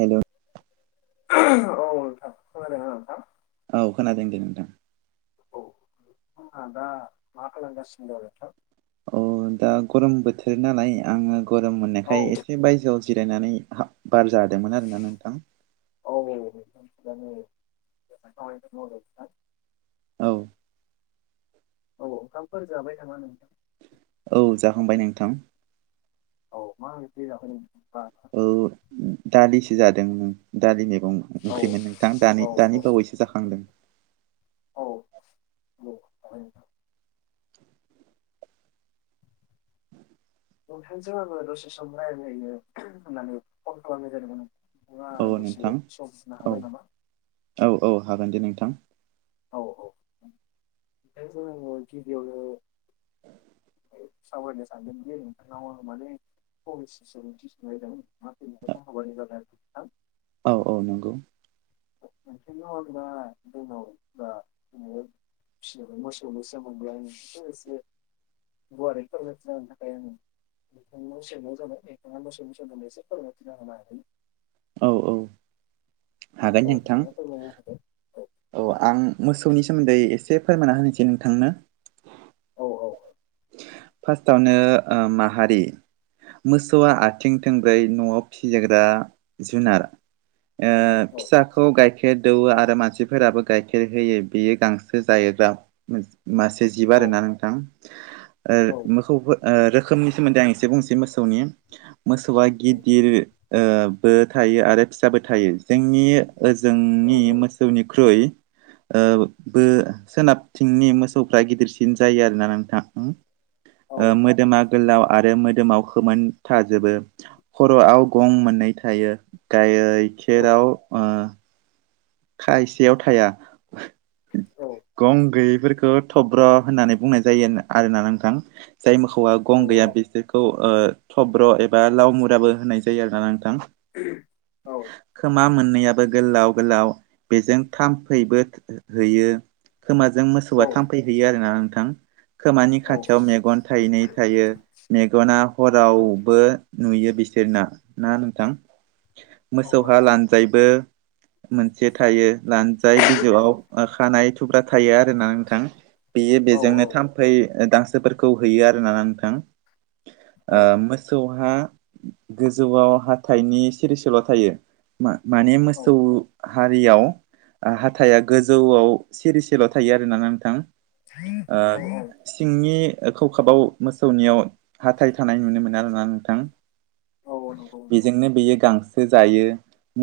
Hello औ नोंथाङा खोनादों ना नोंथाङा। औ खोनादों दे नोंथां। औ दा मा खालामगासिनो दं नोंथां? अ दा गरम बोथोर नालाय आङो गरम औ मोननायखाय एसे बायजोआवसो जिरायनानै हा बार जादोंमोन आरोना नोंथां। औ औ नोंथां थिग आनो नोंथाङा जोंहा सावरायनो दं नोंथाङा। औ। औ ओंखामफोर जाबाय नामा नोंथां। औ जाखांबाय नोंथां। औ मा ओंख्रिखौ जाखोन नोंथाङा। औ दालिसो जादों दालि मैगं। औ ओंखैमोन नोंथां औ दानि दानि बावैसो जाखांदों। औ। औ नोंथांजों आङो दसे सम रायहनो होननानै फन खालामनाय जादोंमोन। नोंथाङा औ नोंथां दसे सम होननो औ हागोन नामा। औ औ हागोन दे नोंथां। औ औ ओमफ्राय जोंङो गिबियावनो सावरायनो सानदों दे नोंथांनाव आरो मानो [inaudible] औ औ नंगौ। नो [unintelligible] [unintelligible] गुवारै फोरमायथिना होनो थाखै [unintelligible] औ औ हागोन नोंथां फोरमायनो हागोन औ आं मोसौनि सोमोन्दै एसे फोरमायना होनोसै नोंथांनो औ औ फार्स्टावनो माहारि मोसौआ आथिं थोंब्रोय न'आव फिजाग्रा जुनार। ओ फिसाखौ गाइखेर दोवो आरो मानसि फोराबो गाइखेर होयो बेयो गांसो जायोग्रा मासे जिबा आरोना नोंथां ओ औ मोसौ रोखोमनि सोमोन्दै आं एसे बुंनोसै मोसौनि मोसौआ औ गिदिर बो थायो आरो फिसाबो थायो जोंनि ओ औ जोंनि मोसौनिख्रुइ बो सोनाबथिंनि मोसौफ्रा गिदिरसिन जायो आरोना नोंथां औ ओ मोदोमा गोलाव आरो मोदोमाव खोमोन थाजोबो। खर'आव गं मोननै थायो गाइखेराव ओ खायसेयाव थाया औ गं गैयैफोरखौ थब्र' होननानै बुंनाय जायो आरोना नोंथां जाय मोसौआ गं गैया बिसोरखौ थब्र' एबा लाव मुराबो होनाय जायो आरो ना नोंथां। औ खोमा मोननैयाबो गोलाव गोलाव बेजों थाम्फैबो हैयो खोमाजों मोसौआ थाम्फै हैयो आरोना नोंथां। खोमानि औ खाथियाव मेगन थायनै थायो मेगना हरावबो नुयो बिसोरना ना नोंथां औ औ मोसौहा लानजायबो एसे थायो लानजाय बिजौआव खानाय थुब्रा थायो आरोोना नोंथां। बेयो औ बेजोंनो औ थाम्फै दांसो फोरखौ हैयो आरो ना नोंथां। औ मोसौहा गोजौआव हाथाइनि सिरिसल' थायो। मा माने औ मोसौ हारियाव हाथाया गोजौआव सिरिसेल' थायो आरोना नोंथां। ओ औ-औ सिंनि खखाबाव मोसौनियाव हाथाय थानाय नुनो मोनो आरोना नोंथां। औ नंगौ नोंथां बेजोंनो बेयो गांसो जायो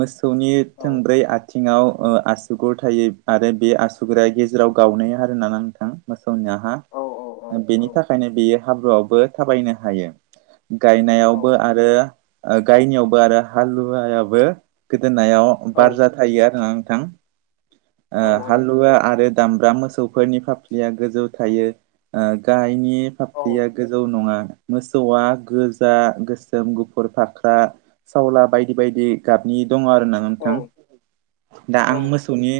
मोसौनि औ थोंब्रै आथिङाव आसुगुर थायो आरो बे आसुगुरा गेजेराव गावनाय आरोना नोंथां। मोसौनियाहा औ औ बेनि थाखायनो बेयो हाब्रुआवबो थाबायनो हायो। औ गायनायावबो आरो गायनायावबो आरो हालुवायाबो गोदोनायाव औ बारजा थायो आरोना नोंथां ओ औ हालुवा आरो दामब्रा मोसौफोरनि फाफ्लिया गोजौ थायो गायनि फाफ्लिया औ गोजौ नङा मोसौआ गोजा गोसोम गुफुर फाख्रा सावला बायदि बायदि गाबनि दङ आरोना नोंथां। औ दा आं मोसौनि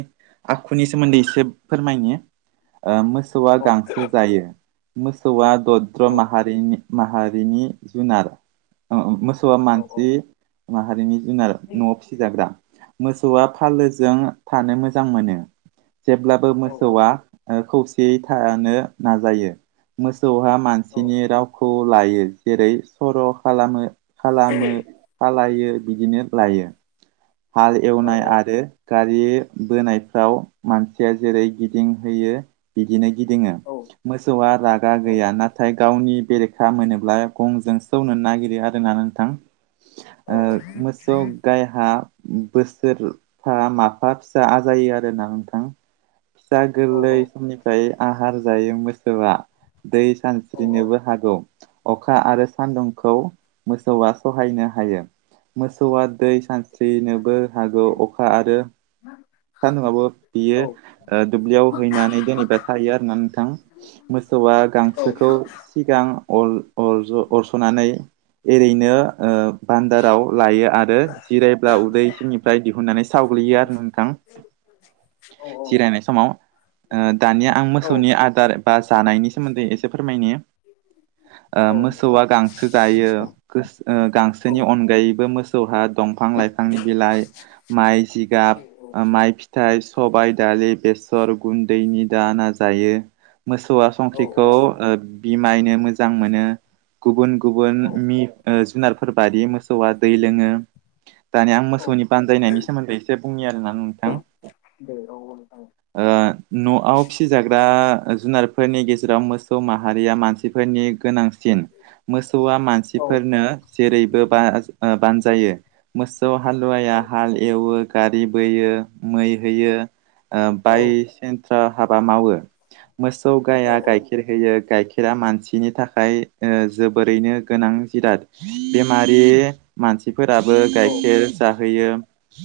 आखुनि सोमोन्दै एसे फोरमायनि ओ मो मोसौआ गांसो जायो मोसौआ दद्र माहारिनि माहारिनि जुनार मोसौआ मानसि माहारिनि जुनार न'आव फिसिजाग्रा मोसौआ फालोजों थानो मोजां मोनो जेब्लाबो औ मोसौआ ओ खौसेयै थानो नाजायो मोसौहा औ मानसिनि रावखौ लायो जेरै सर' खालामो खालामो खालायो बिदिनो लायो हाल एवनाय आरो गारि बोनायफ्राव मानसिया जेरै गिदिंहोयो बिदिनो गिदिङो मोसौआ रागा गैया नाथाय गावनि बेरेखा मोनोब्ला गंजों सौनो नागिरो आरोना नोंथां ओ मोसौ गायहा बोसोरफा माफा फिसा आजायो आरोना नोंथां फिसा गोरलैनिफ्राय आहार जायो मोसौआ मोसौआ दै सानस्रिनोबो हागौ अखा आरो सान्दुंखौ मोसौआ सहायनो हायो मोसौआ दै औ सानस्रिनोबो हागौ अखा आरो सानदोंबाबो बियो दुब्लियाव हैनानै जेनेबा थायो आरोना नोंथां मोसौआ गांसोखौ सिगां अर अरस'नानै एरैनो ओ बान्दाराव लायो आरो जिराय जिरायबा उदै सिंनिफ्राय दिहुननानै सावग्ललियो आरो नोंथां जिराय जिरायनाय समाव ओ दानिया आं मोसौनि आदार बा जानायनि सोमोन्दै एसे फोरमायनो ओ मोसौआ गांसो जायो गोस ओ गांसोनि अनगायैबो मोसौहा दं दंफांनि बिलाइ माइ जिगाब माइ फिथाइ सबाइ दालि बेस र गुन्दैनि दाना जायो मोसौआ संख्रिखौ बिमायनो मोजां मोनो गुबुन गुबुन मि ओ जुनारफोर बायदि मोसौआ दै लोङो दानिया आं मोसौनि बानजायनायनि सोमोन्दै एसे बुंनि आरोना नोंथां दे औ ओ [inaudible] न'आव फिसिजाग्रा जुनारफोरनि गेजेराव मोसौ माहारिया मानसिफोरनि गोनां मोसौआ औ मानसिफोरनो जेरैबो बा बानजायो मोसौ औ हालुवाया हाल एवो गारि बोयो मै होयो औ बाय सेन्थ्रा हाबा मावो मोसौ औ गाया औ गायखेर गाइखेर होयो गाइखेरा मानसिनि थाखाय ओ जोबोरैनो गोनां जिराद बेमारि मानसिफोराबो बो गाइखेर जाहोयो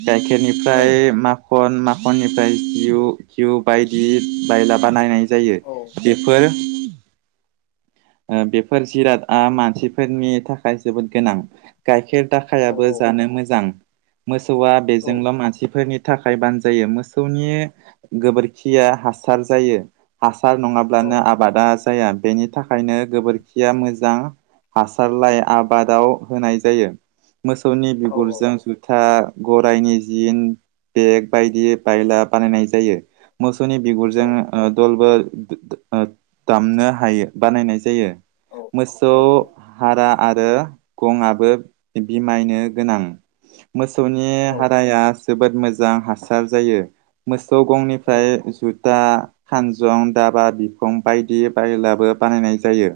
गाइखेरनिफ्राय माखन माखन माखननिफ्राय जिउ घिउ बायदि बायला बानायनाय जायो बेफोर ओ बेफोर जिरादआ मानसिफोरनि थाखाय जोबोद गोनां गाइखेर दाखायाबो जानो मोजां मोसौआ बेजोंल' मानसिफोरनि थाखाय बानजायो मोसौनि गोबोरखिया हासार जायो हासार नङाब्लानो आबादा जाया बेनि थाखाय थाखायनो गोबोरखिया मोजां हासार लाय आबादाव होनाय जायो मोसौनि औ औ बिगुरजों जु जुटा गराइनि जिन बेग बायदि बायला बानायनाय जायो मोसौनि औ बिगुरजों ओ दलबो दामनो हायो बानायनाय जायो औ मोसौ हारा आरो गंआबो बिमायनो गोनां मोसौनि हाराया जोबोद मोजां हासार जायो मोसौ गंनिफ्राय दा खानजं दाबा बिफं बायदि बायलाबो बानायनाय जायो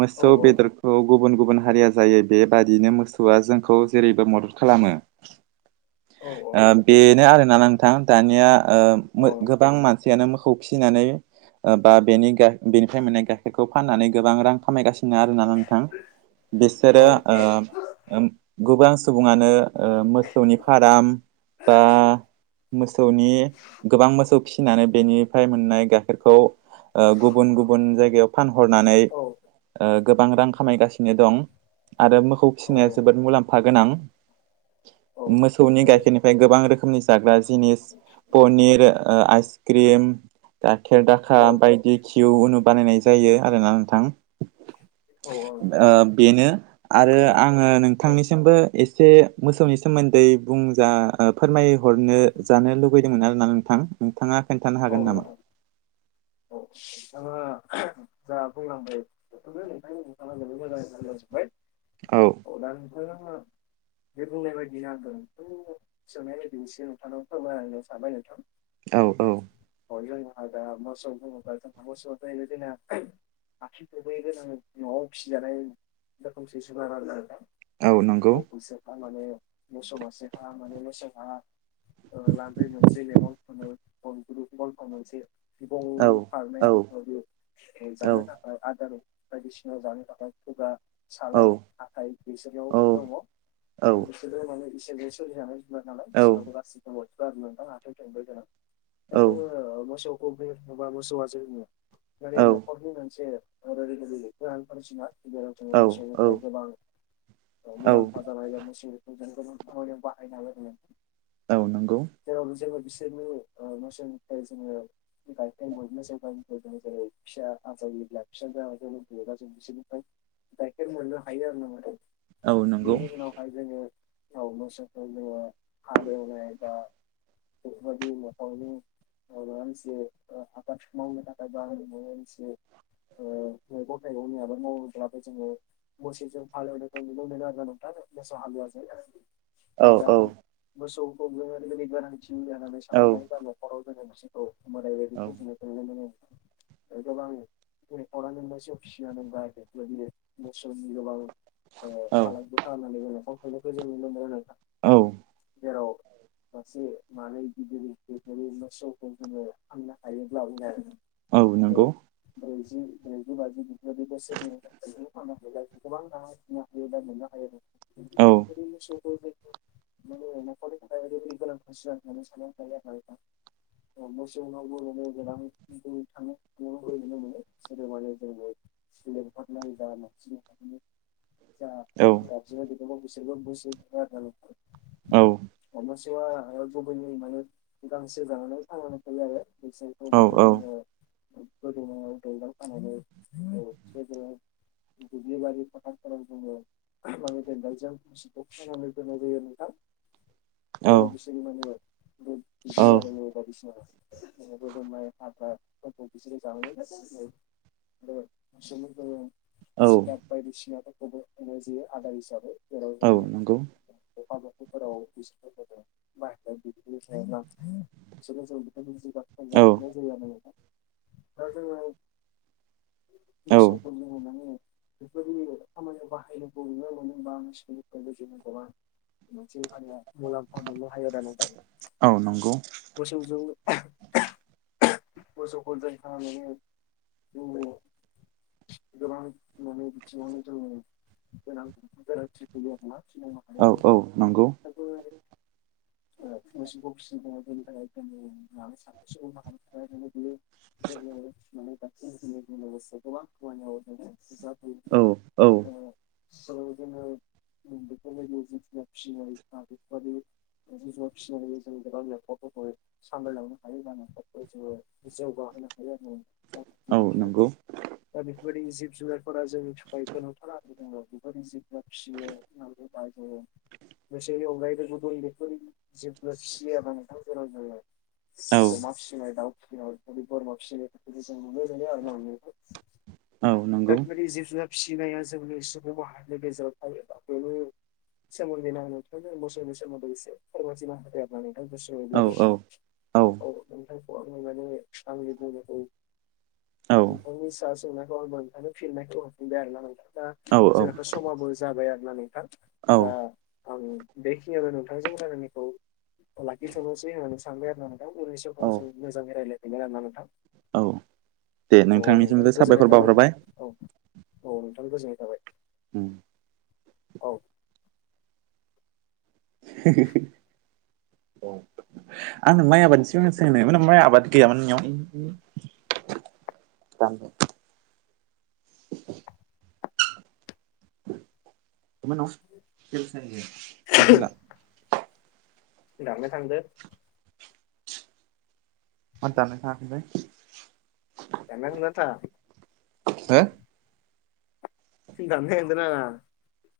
मोसौ बेदर खौ गुबुन गुबुन हारिया जायो बेबादिनो मोसौआ जोंखौ जेरैबो मदद खालामो [inaudible] औ ओ बेनो आरोना नोंथां दानिया औ ओ नोंथां गोबां मान सियानो मोखौ फिनानै ओ बा बेनि गा बेनिफ्राय मोननाय खौ फाननानै गोबां रां खामायगासिनो नो आरोना नोंथां बिसोरो औ ओ ओम गोबां सुबुङानो ओ मोसौनि फार्म बा मोसौनि गोबां मोसौ फिसिनानै बेनिफ्राय मोननाय गाइखेरखौ ओ गुबुन गुबुन जायगायाव फानहरनानै औ ओ गोबां रां खामायगासिनो दं। आरो मोखौ औ नोंथां औ फिसिनाया जोबोद मुलाम्फा गोनां। मोसौनि गाइखेरनिफ्राय गोबां रोखोमनि जाग्रा जिनिस पनिर ओ आइस क्रिम गाइाखेर दाखा बायदि खिउ उनु बानायनाय जायो आरोना नोंथां औ नोंथां ओ बेनो आरो आङो नोंथांनिसिमबो एसे मोसौनि सोमोन्दै बुंजा ओ फोरमाय हरनो जानो लुबैदोंमोन आरोना नोंथां नोंथाङा खोन्थानो हागोन नामा? औ नोंथाङा जा बुंलांबाय [unintelligible] औ [unintelligible] [unintelligible] औ औ [unintelligible] आथिं थोंब्रै गोनां नवाव पिजानाय रोखोमसे जुनार आरोना नोंथां। औ नंगौ। हामाने मोसौ मासे [unintelligible] ओ ला बै मोनसे मेबआव [unintelligible] मोनसे बिबौ औ फारनै औ बेफोरबादि औ जानो थाख खाय आदार बायदिसिना जानो थाखाय खुगा औ सालाय हाथाय बिसोरनियाव औ दङ औ बिसोरो माने इसोरनो सोरजिनाय मोन नालाय औ बिसनावबो गासिबनावबो थु आरो नोंथां आखाइ थोंब्रै गोनां दा जोङो ओ मोसौखौ बे बुबा मोसौआ जोंनो मानि न [unintelligible] जेराव जोङो औ मोसौनिफ्राय गोबां ओ औ मुलाम्फा जानाय बा मोनसे [unintelligible] औ नंगौ जेराव जोङो बिसोरनि ओ मोसौनिफ्राय जोङो गाइ [unintelligible] गायखेर मोननो हायो आरोना नोंथां औ नंगौ बेनि उनाव हाय जोङो उनाव मोसौखौ जोङो हालौनाय बा [unintelligible] आबाद मावनो थाखाय बाहायनाय जायो होन्नानै मिथियो ओ मैगं थाइगंनि आबाद मावोब्लाबो जोङो मोसौजों हालौनायखौ नुनो मोनो आरोना नोंथां मोसौ हालुवाजों औ दा मोसौखौ जों ओरैबादि गोनांथि जानानै औ साननानै लायो गामियाव हराव जोङो [unintelligible] औ ओ गोबां [unintelligible] मोसौनि गोबां ओ औ फालांगि खालामनानै जोङो [unintelligible] जों नुनो मोनो नोंथां। औ जेराव मासे मानै गिदिर गिदिर मोसौखौ जोङो फान्ना हायोब्ला उने औ नोंगौ ब्रैजि ब्रैजि बाजि बिदिनो बे बोसोर औ [unintelligible] [unintelligible] [unintelligible] औ मोसौ नावबो नो गोनां [unintelligible] [unintelligible] जा औ गाबज्रिनाय बिगोमा बैसोरबो [unintelligible] औ अ मोसौवआ ओ गुबैयै माने गांसो जानानै थांनानै थायो आरो बेसे औ माने जोङो गोदोनायाव दौलें खानानै [unintelligible] दुब्लिबारि फोथार फोराव जोङो [unintelligible] मोसौखौ खानानै दोन्नाय जायो आरो नोंथां जेराव बिसिनि‌ [unintelligible] दुब्लि औ बारिनि बायदिसिना [unintelligible] आरो मोसौनो जोङो औ जिगाब बायदिसिनाफोरखौबो होनाय जायो आदार हिसाबै जेराव औ जोङो नंगौ ओंखाम ओंख्रिफोराव बिसफोरबो दं [unintelligible] [unintelligible] दा औ जोंनाव औ मोसौखौ लिंहरनानै बेफोरबायदि खामानियाव बाहायनांगौ [unintelligible] मोनसे हानिया मुलाम्फा मोननो हायो आना नोंथां। औ नंगौ। मोसौ जोंनो मैसौखौ जों खानानैनो जोंनि गोबां ननि बिथिंआवनो जोंनि गोनां [unintelligible] औ औ नंगौ। [unintelligible] सुबुं माहारिनि थाखाय ओरैनो बेयो [unintelligible] इन्टारनेटनि लोगोसे गोबां खामानियाव बिदिनो बिजाब औ औ ओं जोङो उम बेफोर बायदिनो जिब-जुनार [unintelligible] इदिनो जुनार फिसिनाबो जों गोबां न'खरफोरखौहाय सामलायलाङो। [unintelligible] जौगा होनो हायो आरो उम औ नोंगौ। दा बेफोर बायदि जिब-जुनारफोरा जोंनि थाखाय गोनांथार आरो [unintelligible] [unintelligible] बेसोरनि अनगायैबो गुबुन बेफोर [unintelligible] औ अमा फिसिनाय दाउ फिसिनाय [unintelligible] औ दा नंगौ बेबायदि जिब-जुनार फिसिनाया जोंनि सुबुं माहारिनि गेजेराव थायोबा बेबो [unintelligible] औ औ [unintelligible] जायखौ आङो माने आंनि बुंनायखौ नोंथां सा सोंनायखौ फिननायखौ हरफिनबाय आरोना नोंथां दा औ जोंहाथ' समाबो जाबाय आरोना नोंथां। औ दा आं बेखिनियावनो नोंथांजों रायलायनायखौ लाखिथ'नोसै होननानै सानबाय आरो ना नों थां उननि समाव जों मोजाङै रायलायफिनगोन आरोना नोंथां। औ दे अ नोंथां नोंथांनिसिमबो गोजोननाय साबायखर थाबाय बावहरबाय औ औ नोंथां गोजोननाय थाबाय। उम औ [inaudible] आंनो माइ आबादनि सिगां सोंनायमोन माइ आबाद गैयामोन नोंनियाव दान [inaudible] दाननाय थांदो मा दान्नाय थांङाखैलै दाननाय थांदोना थाङा? हो दान्नाय थांदोना मा